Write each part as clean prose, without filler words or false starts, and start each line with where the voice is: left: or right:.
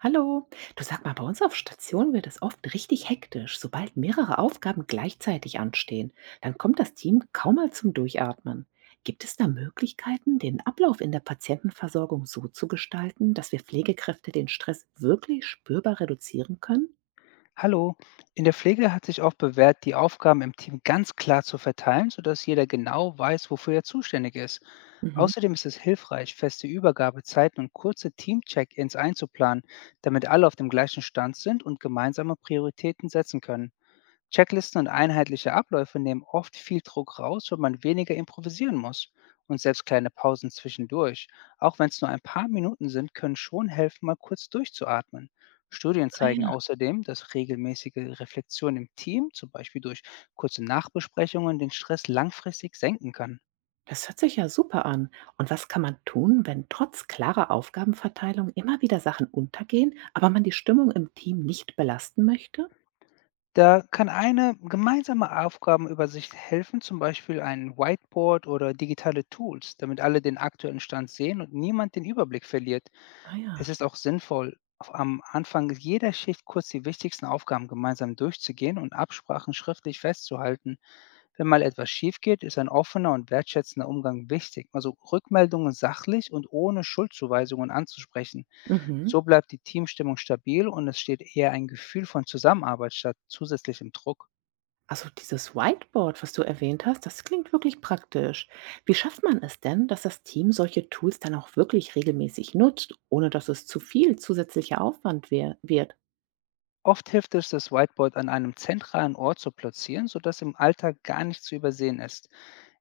right: Hallo. Du, sag mal, bei uns auf Station wird es oft richtig hektisch, sobald mehrere Aufgaben gleichzeitig anstehen. Dann kommt das Team kaum mal zum Durchatmen. Gibt es da Möglichkeiten, den Ablauf in der Patientenversorgung so zu gestalten, dass wir Pflegekräfte den Stress wirklich spürbar reduzieren können?
left: Hallo. In der Pflege hat sich oft bewährt, die Aufgaben im Team ganz klar zu verteilen, sodass jeder genau weiß, wofür er zuständig ist.
right: Mhm.
left: Außerdem ist es hilfreich, feste Übergabezeiten und kurze Team-Check-ins einzuplanen, damit alle auf dem gleichen Stand sind und gemeinsame Prioritäten setzen können. Checklisten und einheitliche Abläufe nehmen oft viel Druck raus, wenn man weniger improvisieren muss. Und selbst kleine Pausen zwischendurch, auch wenn es nur ein paar Minuten sind, können schon helfen, mal kurz durchzuatmen. Studien
right: Ah
left: zeigen
right: ja.
left: außerdem, dass regelmäßige Reflexion im Team, zum Beispiel durch kurze Nachbesprechungen, den Stress langfristig senken kann.
right: Das hört sich ja super an. Und was kann man tun, wenn trotz klarer Aufgabenverteilung immer wieder Sachen untergehen, aber man die Stimmung im Team nicht belasten möchte?
left: Da kann eine gemeinsame Aufgabenübersicht helfen, zum Beispiel ein Whiteboard oder digitale Tools, damit alle den aktuellen Stand sehen und niemand den Überblick verliert.
right: Ah
left: Es
right: ja.
left: ist auch sinnvoll, auf am Anfang jeder Schicht kurz die wichtigsten Aufgaben gemeinsam durchzugehen und Absprachen schriftlich festzuhalten. Wenn mal etwas schief geht, ist ein offener und wertschätzender Umgang wichtig, also Rückmeldungen sachlich und ohne Schuldzuweisungen anzusprechen.
right: Mhm.
left: So bleibt die Teamstimmung stabil und es steht eher ein Gefühl von Zusammenarbeit statt zusätzlichem Druck.
right: Also dieses Whiteboard, was du erwähnt hast, das klingt wirklich praktisch. Wie schafft man es denn, dass das Team solche Tools dann auch wirklich regelmäßig nutzt, ohne dass es zu viel zusätzlicher Aufwand wird?
left: Oft hilft es, das Whiteboard an einem zentralen Ort zu platzieren, sodass im Alltag gar nichts zu übersehen ist.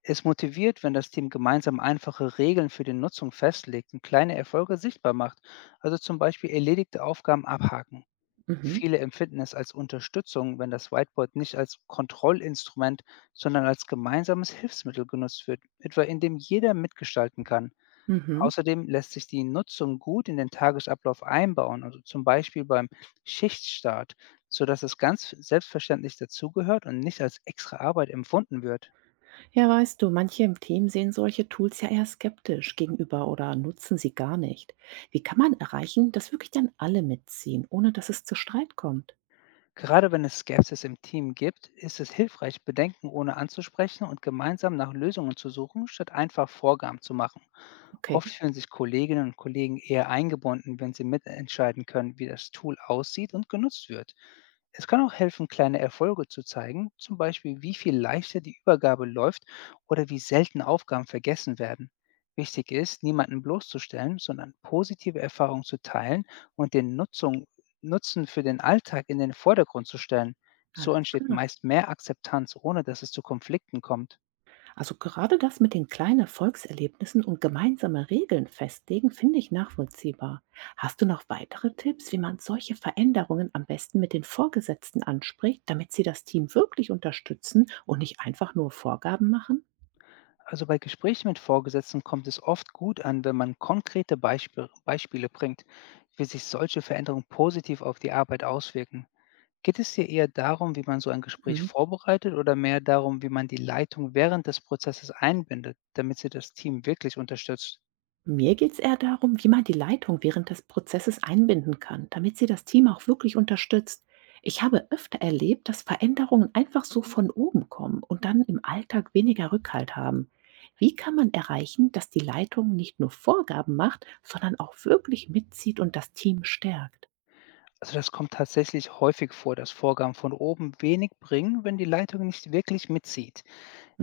left: Es motiviert, wenn das Team gemeinsam einfache Regeln für die Nutzung festlegt und kleine Erfolge sichtbar macht, also zum Beispiel erledigte Aufgaben abhaken.
right: Mhm.
left: Viele empfinden es als Unterstützung, wenn das Whiteboard nicht als Kontrollinstrument, sondern als gemeinsames Hilfsmittel genutzt wird, etwa indem jeder mitgestalten kann.
right: Mhm.
left: Außerdem lässt sich die Nutzung gut in den Tagesablauf einbauen, also zum Beispiel beim Schichtstart, sodass es ganz selbstverständlich dazugehört und nicht als extra Arbeit empfunden wird.
right: Ja, weißt du, manche im Team sehen solche Tools ja eher skeptisch gegenüber oder nutzen sie gar nicht. Wie kann man erreichen, dass wirklich dann alle mitziehen, ohne dass es zu Streit kommt?
left: Gerade wenn es Skepsis im Team gibt, ist es hilfreich, Bedenken ohne anzusprechen und gemeinsam nach Lösungen zu suchen, statt einfach Vorgaben zu machen.
right: Okay,
left: Oft fühlen sich Kolleginnen und Kollegen eher eingebunden, wenn sie mitentscheiden können, wie das Tool aussieht und genutzt wird. Es kann auch helfen, kleine Erfolge zu zeigen, zum Beispiel wie viel leichter die Übergabe läuft oder wie selten Aufgaben vergessen werden. Wichtig ist, niemanden bloßzustellen, sondern positive Erfahrungen zu teilen und den Nutzung Nutzen für den Alltag in den Vordergrund zu stellen. So
right: alles
left: entsteht
right: klar.
left: meist mehr Akzeptanz, ohne dass es zu Konflikten kommt.
right: Also gerade das mit den kleinen Erfolgserlebnissen und gemeinsame Regeln festlegen, finde ich nachvollziehbar. Hast du noch weitere Tipps, wie man solche Veränderungen am besten mit den Vorgesetzten anspricht, damit sie das Team wirklich unterstützen und nicht einfach nur Vorgaben machen?
left: Also bei Gesprächen mit Vorgesetzten kommt es oft gut an, wenn man konkrete Beispiele bringt, wie sich solche Veränderungen positiv auf die Arbeit auswirken. Geht es dir eher darum, wie man so ein Gespräch
right: Mhm.
left: vorbereitet oder mehr darum, wie man die Leitung während des Prozesses einbindet, damit sie das Team wirklich unterstützt?
right: Mir geht es eher darum, wie man die Leitung während des Prozesses einbinden kann, damit sie das Team auch wirklich unterstützt. Ich habe öfter erlebt, dass Veränderungen einfach so von oben kommen und dann im Alltag weniger Rückhalt haben. Wie kann man erreichen, dass die Leitung nicht nur Vorgaben macht, sondern auch wirklich mitzieht und das Team stärkt?
left: Also das kommt tatsächlich häufig vor, dass Vorgaben von oben wenig bringen, wenn die Leitung nicht wirklich mitzieht.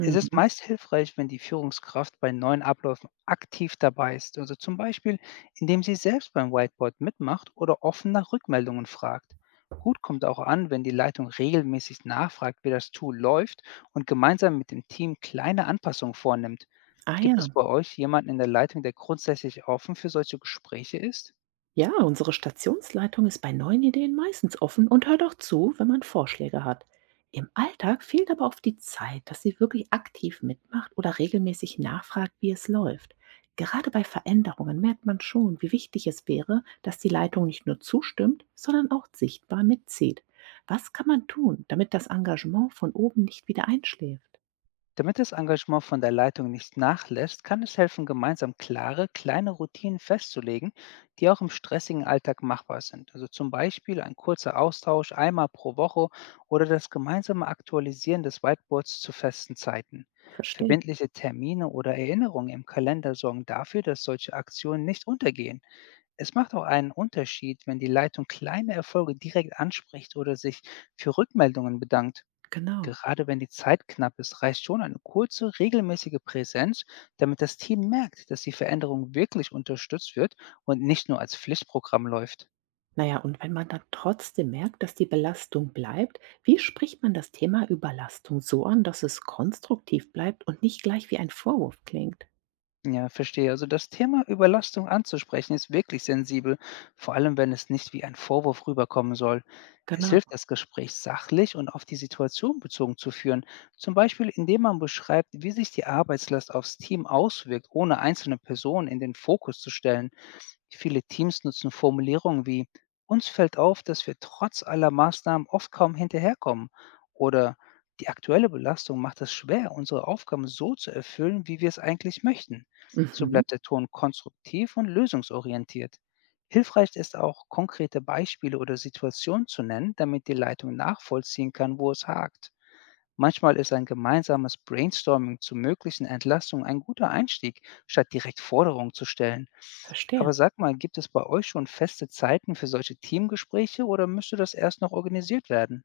left: Es ist meist hilfreich, wenn die Führungskraft bei neuen Abläufen aktiv dabei ist, also zum Beispiel, indem sie selbst beim Whiteboard mitmacht oder offen nach Rückmeldungen fragt. Gut kommt auch an, wenn die Leitung regelmäßig nachfragt, wie das Tool läuft und gemeinsam mit dem Team kleine Anpassungen vornimmt.
right: Ah
left: Gibt es
right: ja.
left: bei euch jemanden in der Leitung, der grundsätzlich offen für solche Gespräche ist?
right: Ja, unsere Stationsleitung ist bei neuen Ideen meistens offen und hört auch zu, wenn man Vorschläge hat. Im Alltag fehlt aber oft die Zeit, dass sie wirklich aktiv mitmacht oder regelmäßig nachfragt, wie es läuft. Gerade bei Veränderungen merkt man schon, wie wichtig es wäre, dass die Leitung nicht nur zustimmt, sondern auch sichtbar mitzieht. Was kann man tun, damit das Engagement von oben nicht wieder einschläft?
left: Damit das Engagement von der Leitung nicht nachlässt, kann es helfen, gemeinsam klare, kleine Routinen festzulegen, die auch im stressigen Alltag machbar sind. Also zum Beispiel ein kurzer Austausch einmal pro Woche oder das gemeinsame Aktualisieren des Whiteboards zu festen Zeiten.
right: Verstehe,
left: Verbindliche Termine oder Erinnerungen im Kalender sorgen dafür, dass solche Aktionen nicht untergehen. Es macht auch einen Unterschied, wenn die Leitung kleine Erfolge direkt anspricht oder sich für Rückmeldungen bedankt.
right: genau.
left: Gerade wenn die Zeit knapp ist, reicht schon eine kurze, regelmäßige Präsenz, damit das Team merkt, dass die Veränderung wirklich unterstützt wird und nicht nur als Pflichtprogramm läuft.
right: Na ja, und wenn man dann trotzdem merkt, dass die Belastung bleibt, wie spricht man das Thema Überlastung so an, dass es konstruktiv bleibt und nicht gleich wie ein Vorwurf klingt?
left: Ja, verstehe. Also das Thema Überlastung anzusprechen ist wirklich sensibel, vor allem wenn es nicht wie ein Vorwurf rüberkommen soll. Es hilft,
right: Genau.
left: das Gespräch sachlich und auf die Situation bezogen zu führen, zum Beispiel indem man beschreibt, wie sich die Arbeitslast aufs Team auswirkt, ohne einzelne Personen in den Fokus zu stellen. Viele Teams nutzen Formulierungen wie uns fällt auf, dass wir trotz aller Maßnahmen oft kaum hinterherkommen oder die aktuelle Belastung macht es schwer, unsere Aufgaben so zu erfüllen, wie wir es eigentlich möchten. So
right: Mhm.
left: bleibt der Ton konstruktiv und lösungsorientiert. Hilfreich ist auch, konkrete Beispiele oder Situationen zu nennen, damit die Leitung nachvollziehen kann, wo es hakt. Manchmal ist ein gemeinsames Brainstorming zu möglichen Entlastungen ein guter Einstieg, statt direkt Forderungen zu stellen.
right: Verstehe.
left: Aber sag mal, gibt es bei euch schon feste Zeiten für solche Teamgespräche oder müsste das erst noch organisiert werden?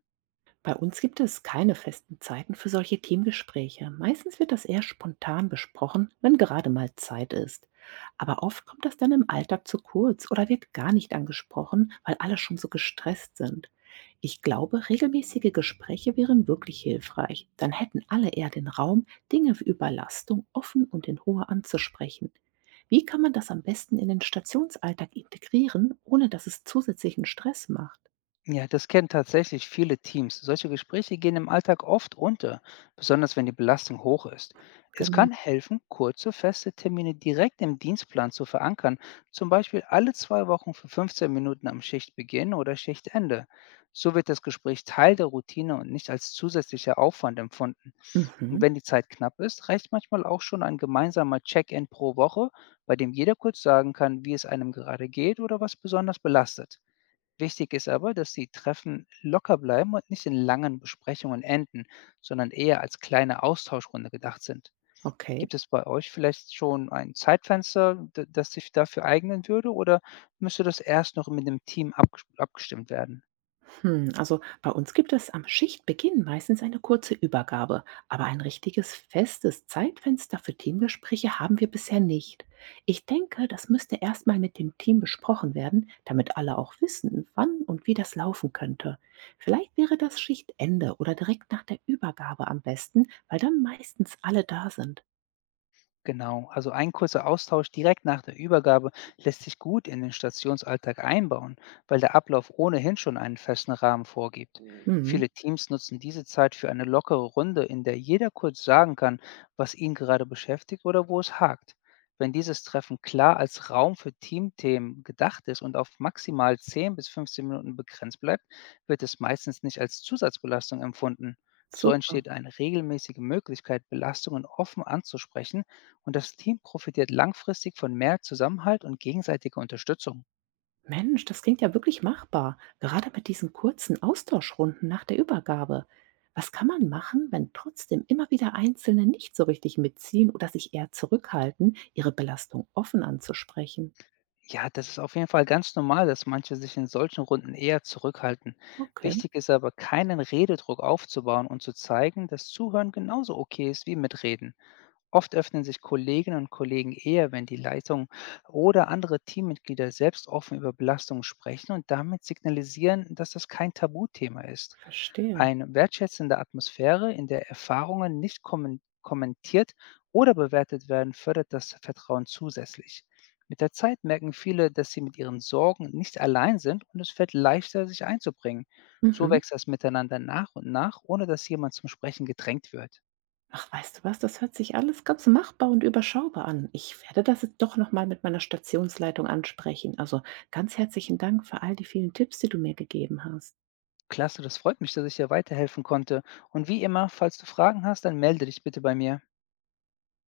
right: Bei uns gibt es keine festen Zeiten für solche Teamgespräche. Meistens wird das eher spontan besprochen, wenn gerade mal Zeit ist. Aber oft kommt das dann im Alltag zu kurz oder wird gar nicht angesprochen, weil alle schon so gestresst sind. Ich glaube, regelmäßige Gespräche wären wirklich hilfreich. Dann hätten alle eher den Raum, Dinge wie Überlastung offen und in Ruhe anzusprechen. Wie kann man das am besten in den Stationsalltag integrieren, ohne dass es zusätzlichen Stress macht?
left: Ja, das kennen tatsächlich viele Teams. Solche Gespräche gehen im Alltag oft unter, besonders wenn die Belastung hoch ist. Es
right: Genau.
left: kann helfen, kurze, feste Termine direkt im Dienstplan zu verankern, zum Beispiel alle 2 Wochen für 15 Minuten am Schichtbeginn oder Schichtende. So wird das Gespräch Teil der Routine und nicht als zusätzlicher Aufwand empfunden. Und
right: Mhm.
left: wenn die Zeit knapp ist, reicht manchmal auch schon ein gemeinsamer Check-in pro Woche, bei dem jeder kurz sagen kann, wie es einem gerade geht oder was besonders belastet. Wichtig ist aber, dass die Treffen locker bleiben und nicht in langen Besprechungen enden, sondern eher als kleine Austauschrunde gedacht sind.
right: Okay.
left: Gibt es bei euch vielleicht schon ein Zeitfenster, das sich dafür eignen würde, oder müsste das erst noch mit dem Team abgestimmt werden?
right: Hm, also bei uns gibt es am Schichtbeginn meistens eine kurze Übergabe, aber ein richtiges festes Zeitfenster für Teamgespräche haben wir bisher nicht. Ich denke, das müsste erstmal mit dem Team besprochen werden, damit alle auch wissen, wann und wie das laufen könnte. Vielleicht wäre das Schichtende oder direkt nach der Übergabe am besten, weil dann meistens alle da sind.
left: Genau, also ein kurzer Austausch direkt nach der Übergabe lässt sich gut in den Stationsalltag einbauen, weil der Ablauf ohnehin schon einen festen Rahmen vorgibt.
right: Hm,
left: Viele Teams nutzen diese Zeit für eine lockere Runde, in der jeder kurz sagen kann, was ihn gerade beschäftigt oder wo es hakt. Wenn dieses Treffen klar als Raum für Teamthemen gedacht ist und auf maximal 10 bis 15 Minuten begrenzt bleibt, wird es meistens nicht als Zusatzbelastung empfunden. So
right: super.
left: entsteht eine regelmäßige Möglichkeit, Belastungen offen anzusprechen und das Team profitiert langfristig von mehr Zusammenhalt und gegenseitiger Unterstützung.
right: Mensch, das klingt ja wirklich machbar, gerade mit diesen kurzen Austauschrunden nach der Übergabe. Was kann man machen, wenn trotzdem immer wieder Einzelne nicht so richtig mitziehen oder sich eher zurückhalten, ihre Belastung offen anzusprechen?
left: Ja, das ist auf jeden Fall ganz normal, dass manche sich in solchen Runden eher zurückhalten.
right: Okay,
left: Wichtig ist aber, keinen Rededruck aufzubauen und zu zeigen, dass Zuhören genauso okay ist wie Mitreden. Oft öffnen sich Kolleginnen und Kollegen eher, wenn die Leitung oder andere Teammitglieder selbst offen über Belastungen sprechen und damit signalisieren, dass das kein Tabuthema ist.
right: verstehe.
left: Eine wertschätzende Atmosphäre, in der Erfahrungen nicht kommentiert oder bewertet werden, fördert das Vertrauen zusätzlich. Mit der Zeit merken viele, dass sie mit ihren Sorgen nicht allein sind und es fällt leichter, sich einzubringen. So
right: Mhm.
left: wächst das Miteinander nach und nach, ohne dass jemand zum Sprechen gedrängt wird.
right: Ach, weißt du was, das hört sich alles ganz machbar und überschaubar an. Ich werde das jetzt doch nochmal mit meiner Stationsleitung ansprechen. Also ganz herzlichen Dank für all die vielen Tipps, die du mir gegeben hast.
left: Klasse, das freut mich, dass ich dir weiterhelfen konnte. Und wie immer, falls du Fragen hast, dann melde dich bitte bei mir.